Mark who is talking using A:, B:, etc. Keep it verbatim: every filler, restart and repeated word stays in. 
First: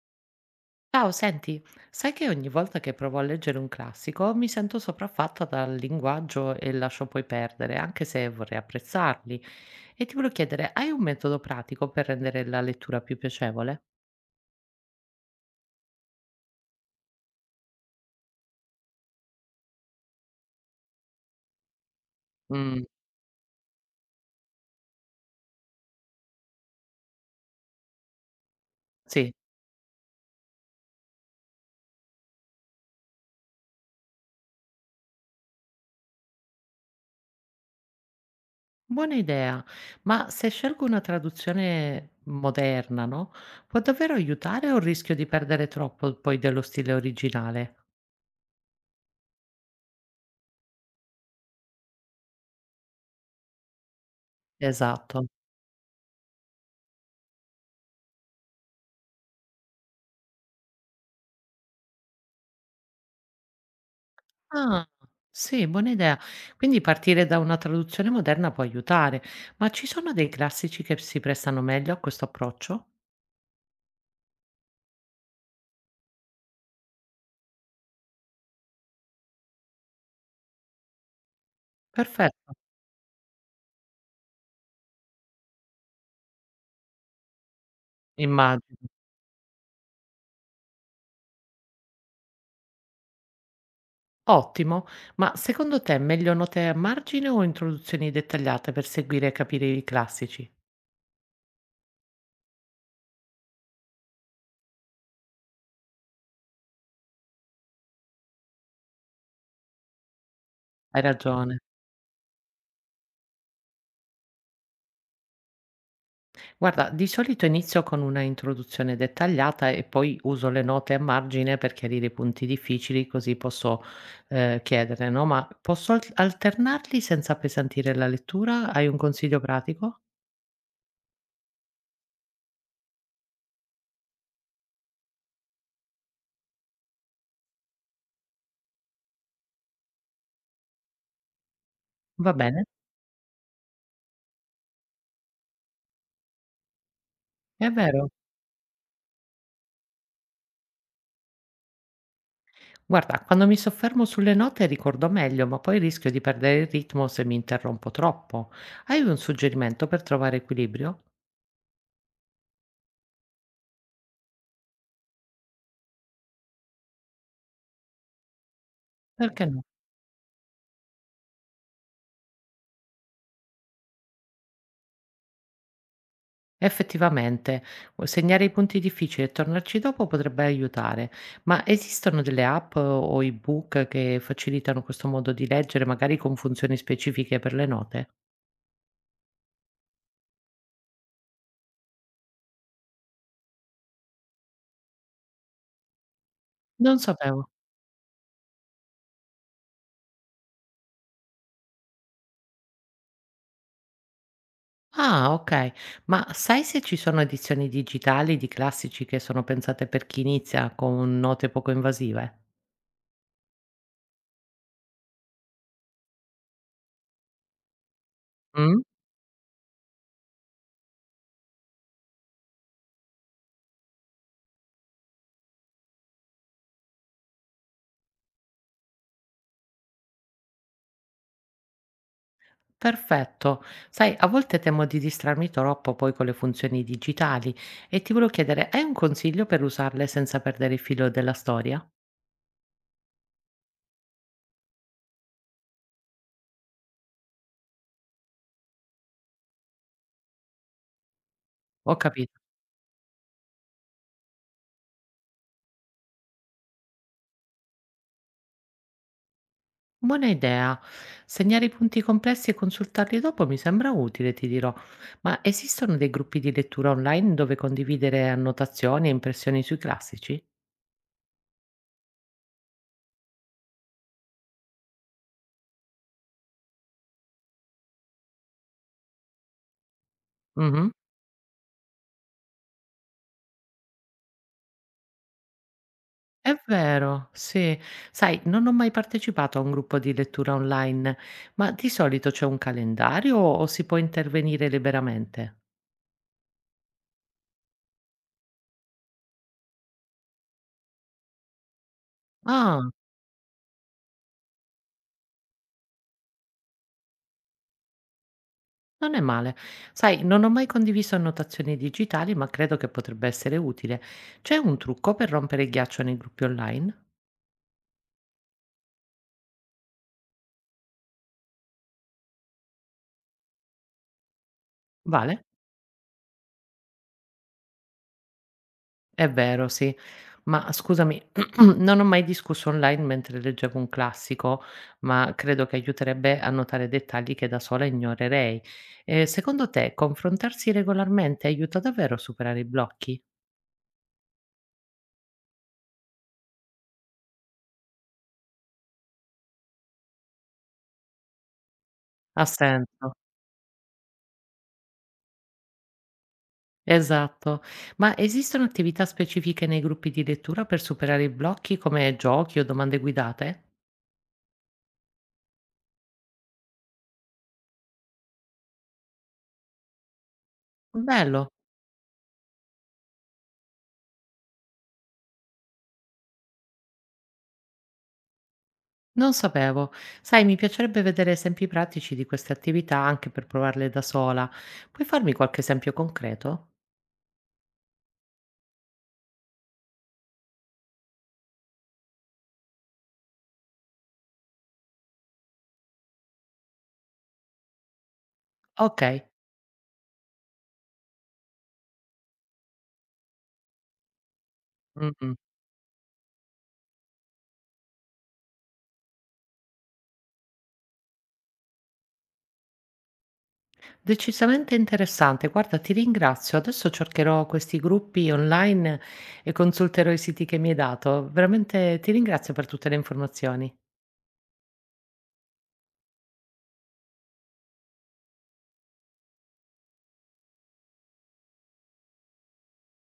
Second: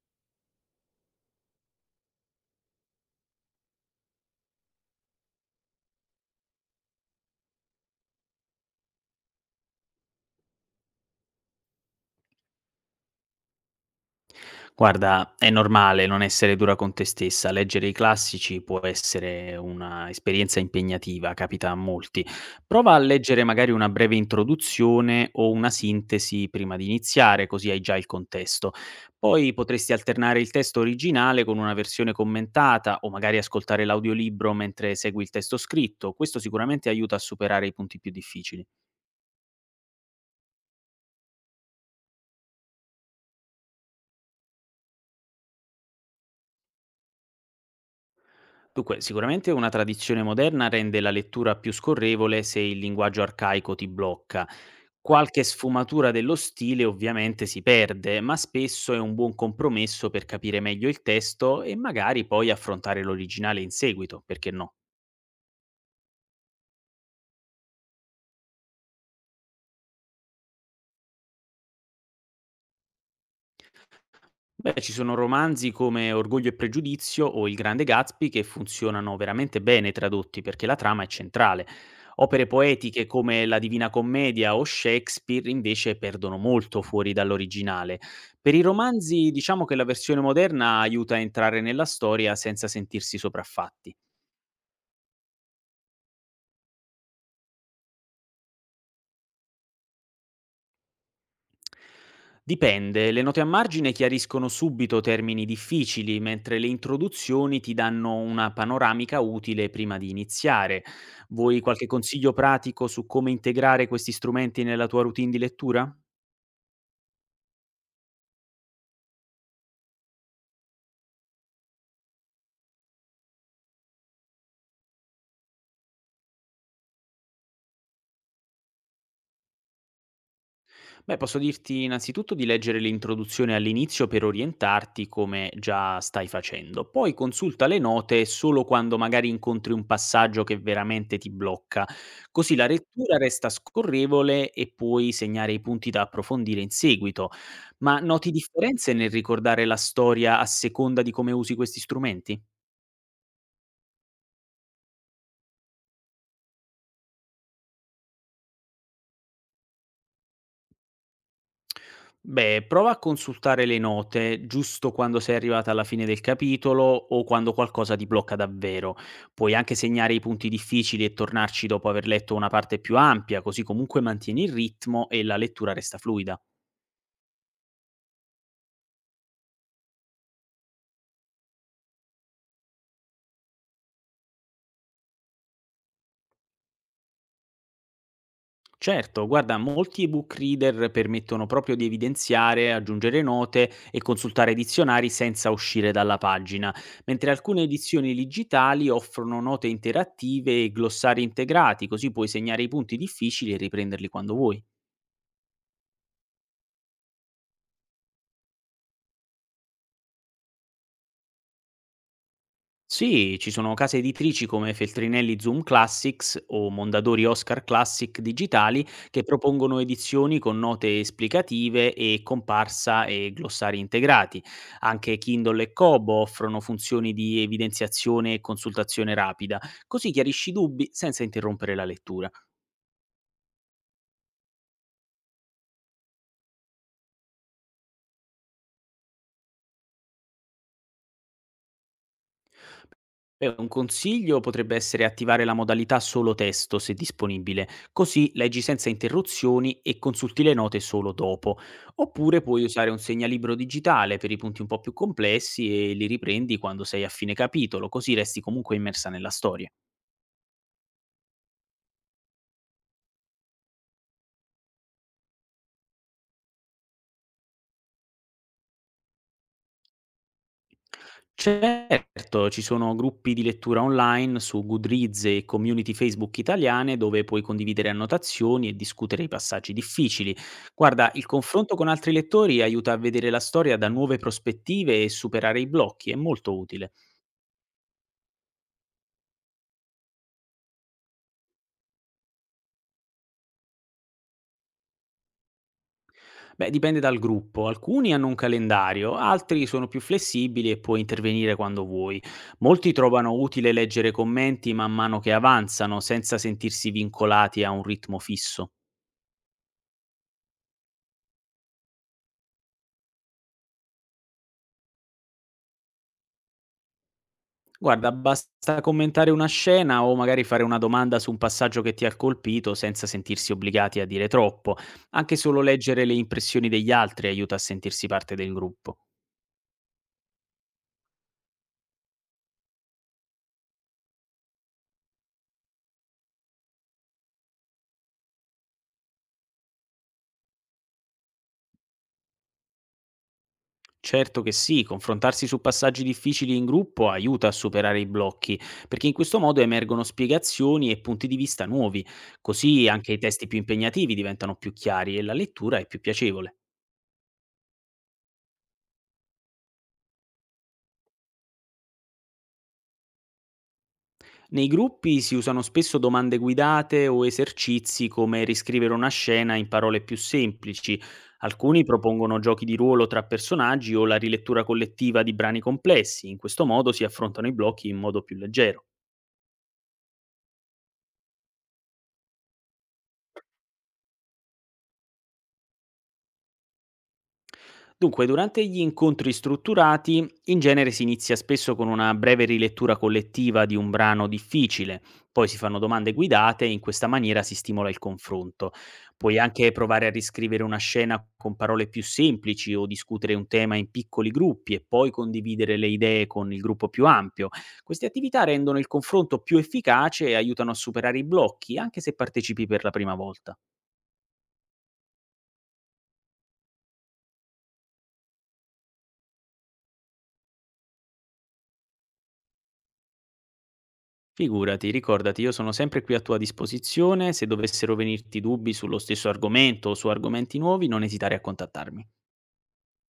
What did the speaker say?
A: Ciao, senti, sai che ogni volta che provo a leggere un classico mi sento sopraffatta dal linguaggio e lascio poi perdere, anche se vorrei apprezzarli. E ti volevo chiedere, hai un metodo pratico per rendere la lettura più piacevole?
B: Guarda, è normale non essere dura con te stessa. Leggere i classici può essere una esperienza impegnativa, capita a molti.
A: Mm,
B: Prova a leggere magari una breve introduzione o una sintesi prima di iniziare, così hai già il contesto.
A: sì,
B: Poi potresti alternare il testo originale con una versione commentata o magari ascoltare l'audiolibro mentre segui il testo scritto. Questo sicuramente aiuta a superare i punti più difficili.
A: buona idea, ma se scelgo una traduzione moderna, no? Può davvero aiutare o rischio di perdere troppo poi dello stile originale?
B: Dunque, sicuramente una tradizione moderna rende la lettura più scorrevole se il linguaggio arcaico ti blocca.
A: Esatto.
B: Qualche sfumatura dello stile ovviamente si perde, ma spesso è un buon compromesso per capire meglio il testo e magari poi affrontare l'originale in seguito, perché no?
A: Ah, sì, buona idea. Quindi partire da una traduzione moderna può aiutare, ma ci sono dei classici che si prestano meglio a questo approccio?
B: Beh, ci sono romanzi come Orgoglio e pregiudizio o Il grande Gatsby che funzionano veramente bene tradotti perché la trama è centrale. Opere
A: Perfetto,
B: poetiche come La Divina Commedia o Shakespeare invece perdono molto fuori dall'originale. Per i
A: immagino.
B: romanzi diciamo che la versione moderna aiuta a entrare nella storia senza sentirsi sopraffatti.
A: Ottimo, ma secondo te è meglio note a margine o introduzioni dettagliate per seguire e capire i classici?
B: Dipende, le note a margine chiariscono subito termini difficili, mentre le introduzioni ti danno una panoramica utile prima di iniziare.
A: Hai ragione.
B: Vuoi qualche consiglio pratico su come integrare questi strumenti nella tua routine di lettura?
A: Guarda, di solito inizio con una introduzione dettagliata e poi uso le note a margine per chiarire i punti difficili, così posso eh, chiedere, no? Ma posso al- alternarli senza appesantire la lettura? Hai un consiglio pratico?
B: Beh, posso dirti innanzitutto di leggere l'introduzione all'inizio per orientarti come già stai facendo, poi consulta le note solo quando magari incontri un passaggio che veramente ti blocca,
A: Va
B: così
A: bene?
B: la lettura resta scorrevole e puoi segnare i punti da approfondire in seguito.
A: È
B: Ma
A: vero.
B: noti differenze nel ricordare la storia a seconda di come usi questi strumenti?
A: Guarda, quando mi soffermo sulle note ricordo meglio, ma poi rischio di perdere il ritmo se mi interrompo troppo. Hai un suggerimento per trovare equilibrio?
B: Beh, prova a consultare le note giusto quando sei arrivata alla fine del capitolo o quando qualcosa ti blocca davvero.
A: Perché
B: Puoi
A: no?
B: anche segnare i punti difficili e tornarci dopo aver letto una parte più ampia, così comunque mantieni il ritmo e la lettura resta fluida.
A: Effettivamente, o segnare i punti difficili e tornarci dopo potrebbe aiutare, ma esistono delle app o ebook che facilitano questo modo di leggere, magari con funzioni specifiche per le note?
B: Certo, guarda, molti ebook reader permettono proprio di evidenziare, aggiungere note e consultare dizionari senza uscire dalla pagina,
A: Non
B: mentre
A: sapevo.
B: alcune edizioni digitali offrono note interattive e glossari integrati, così puoi segnare i punti difficili e riprenderli quando vuoi.
A: Ah, ok. Ma sai se ci sono edizioni digitali di classici che sono pensate per chi inizia con note poco invasive?
B: Sì, ci sono case editrici come Feltrinelli Zoom Classics o Mondadori Oscar Classic Digitali che propongono edizioni con note esplicative e comparsa e glossari integrati. Anche Kindle e Kobo offrono funzioni di evidenziazione e consultazione rapida, così chiarisci i dubbi senza interrompere la lettura.
A: Perfetto. Sai, a volte temo di distrarmi troppo poi con le funzioni digitali e ti volevo chiedere, hai un consiglio per usarle senza perdere il filo della storia?
B: Beh, un consiglio potrebbe essere attivare la modalità solo testo se disponibile, così leggi senza interruzioni e consulti le note solo dopo.
A: Ho capito.
B: Oppure puoi usare un segnalibro digitale per i punti un po' più complessi e li riprendi quando sei a fine capitolo, così resti comunque immersa nella storia.
A: Buona idea. Segnare i punti complessi e consultarli dopo mi sembra utile, ti dirò. Ma esistono dei gruppi di lettura online dove condividere annotazioni e impressioni sui classici?
B: Certo, ci sono gruppi di lettura online su Goodreads e community Facebook italiane dove puoi condividere annotazioni e discutere i passaggi difficili.
A: Mhm.
B: Guarda, il confronto con altri lettori aiuta a vedere la storia da nuove prospettive e superare i blocchi, è molto
A: È
B: utile.
A: vero, sì. Sai, non ho mai partecipato a un gruppo di lettura online, ma di solito c'è un calendario o si può intervenire liberamente?
B: Beh, dipende dal gruppo, alcuni hanno un calendario, altri sono più flessibili e puoi intervenire quando vuoi. Molti
A: Ah,
B: trovano utile leggere commenti man mano che avanzano senza sentirsi vincolati a un ritmo fisso.
A: non è male. Sai, non ho mai condiviso annotazioni digitali, ma credo che potrebbe essere utile. C'è un trucco per rompere il ghiaccio nei gruppi online?
B: Guarda, basta commentare una scena o magari fare una domanda su un passaggio che ti ha colpito senza sentirsi obbligati a dire troppo.
A: Vale?
B: Anche solo leggere le impressioni degli altri aiuta a sentirsi parte del gruppo.
A: È vero, sì. Ma scusami, non ho mai discusso online mentre leggevo un classico, ma credo che aiuterebbe a notare dettagli che da sola ignorerei. Eh, secondo te, confrontarsi regolarmente aiuta davvero a superare i blocchi?
B: Certo che sì, confrontarsi su passaggi difficili in gruppo aiuta a superare i blocchi, perché in questo modo emergono spiegazioni e punti di vista nuovi,
A: Ha
B: così anche
A: senso.
B: i testi più impegnativi diventano più chiari e la lettura è più piacevole.
A: Esatto. Ma esistono attività specifiche nei gruppi di lettura per superare i blocchi, come giochi o domande guidate?
B: Nei gruppi si usano spesso domande guidate o esercizi come riscrivere una scena in parole più semplici.
A: Bello.
B: Alcuni propongono giochi di ruolo tra personaggi o la rilettura collettiva di brani complessi. In questo modo si affrontano i blocchi in modo più leggero.
A: Non sapevo. Sai, mi piacerebbe vedere esempi pratici di queste attività anche per provarle da sola. Puoi farmi qualche esempio concreto?
B: Dunque, durante gli incontri strutturati, in genere si inizia spesso con una breve rilettura collettiva di un brano difficile, poi si fanno domande guidate e in questa maniera si stimola il confronto.
A: Ok.
B: Puoi anche provare a riscrivere una scena con parole più semplici o discutere un tema in piccoli gruppi e poi
A: Mm, mm.
B: condividere le idee con il gruppo più ampio. Queste attività rendono il confronto più efficace e aiutano a superare i blocchi, anche se partecipi per la prima volta.
A: Decisamente interessante. Guarda, ti ringrazio. Adesso cercherò questi gruppi online e consulterò i siti che mi hai dato. Veramente ti ringrazio per tutte le informazioni.
B: Figurati, ricordati, io sono sempre qui a tua disposizione, se dovessero venirti dubbi sullo stesso argomento o su argomenti nuovi non esitare a contattarmi.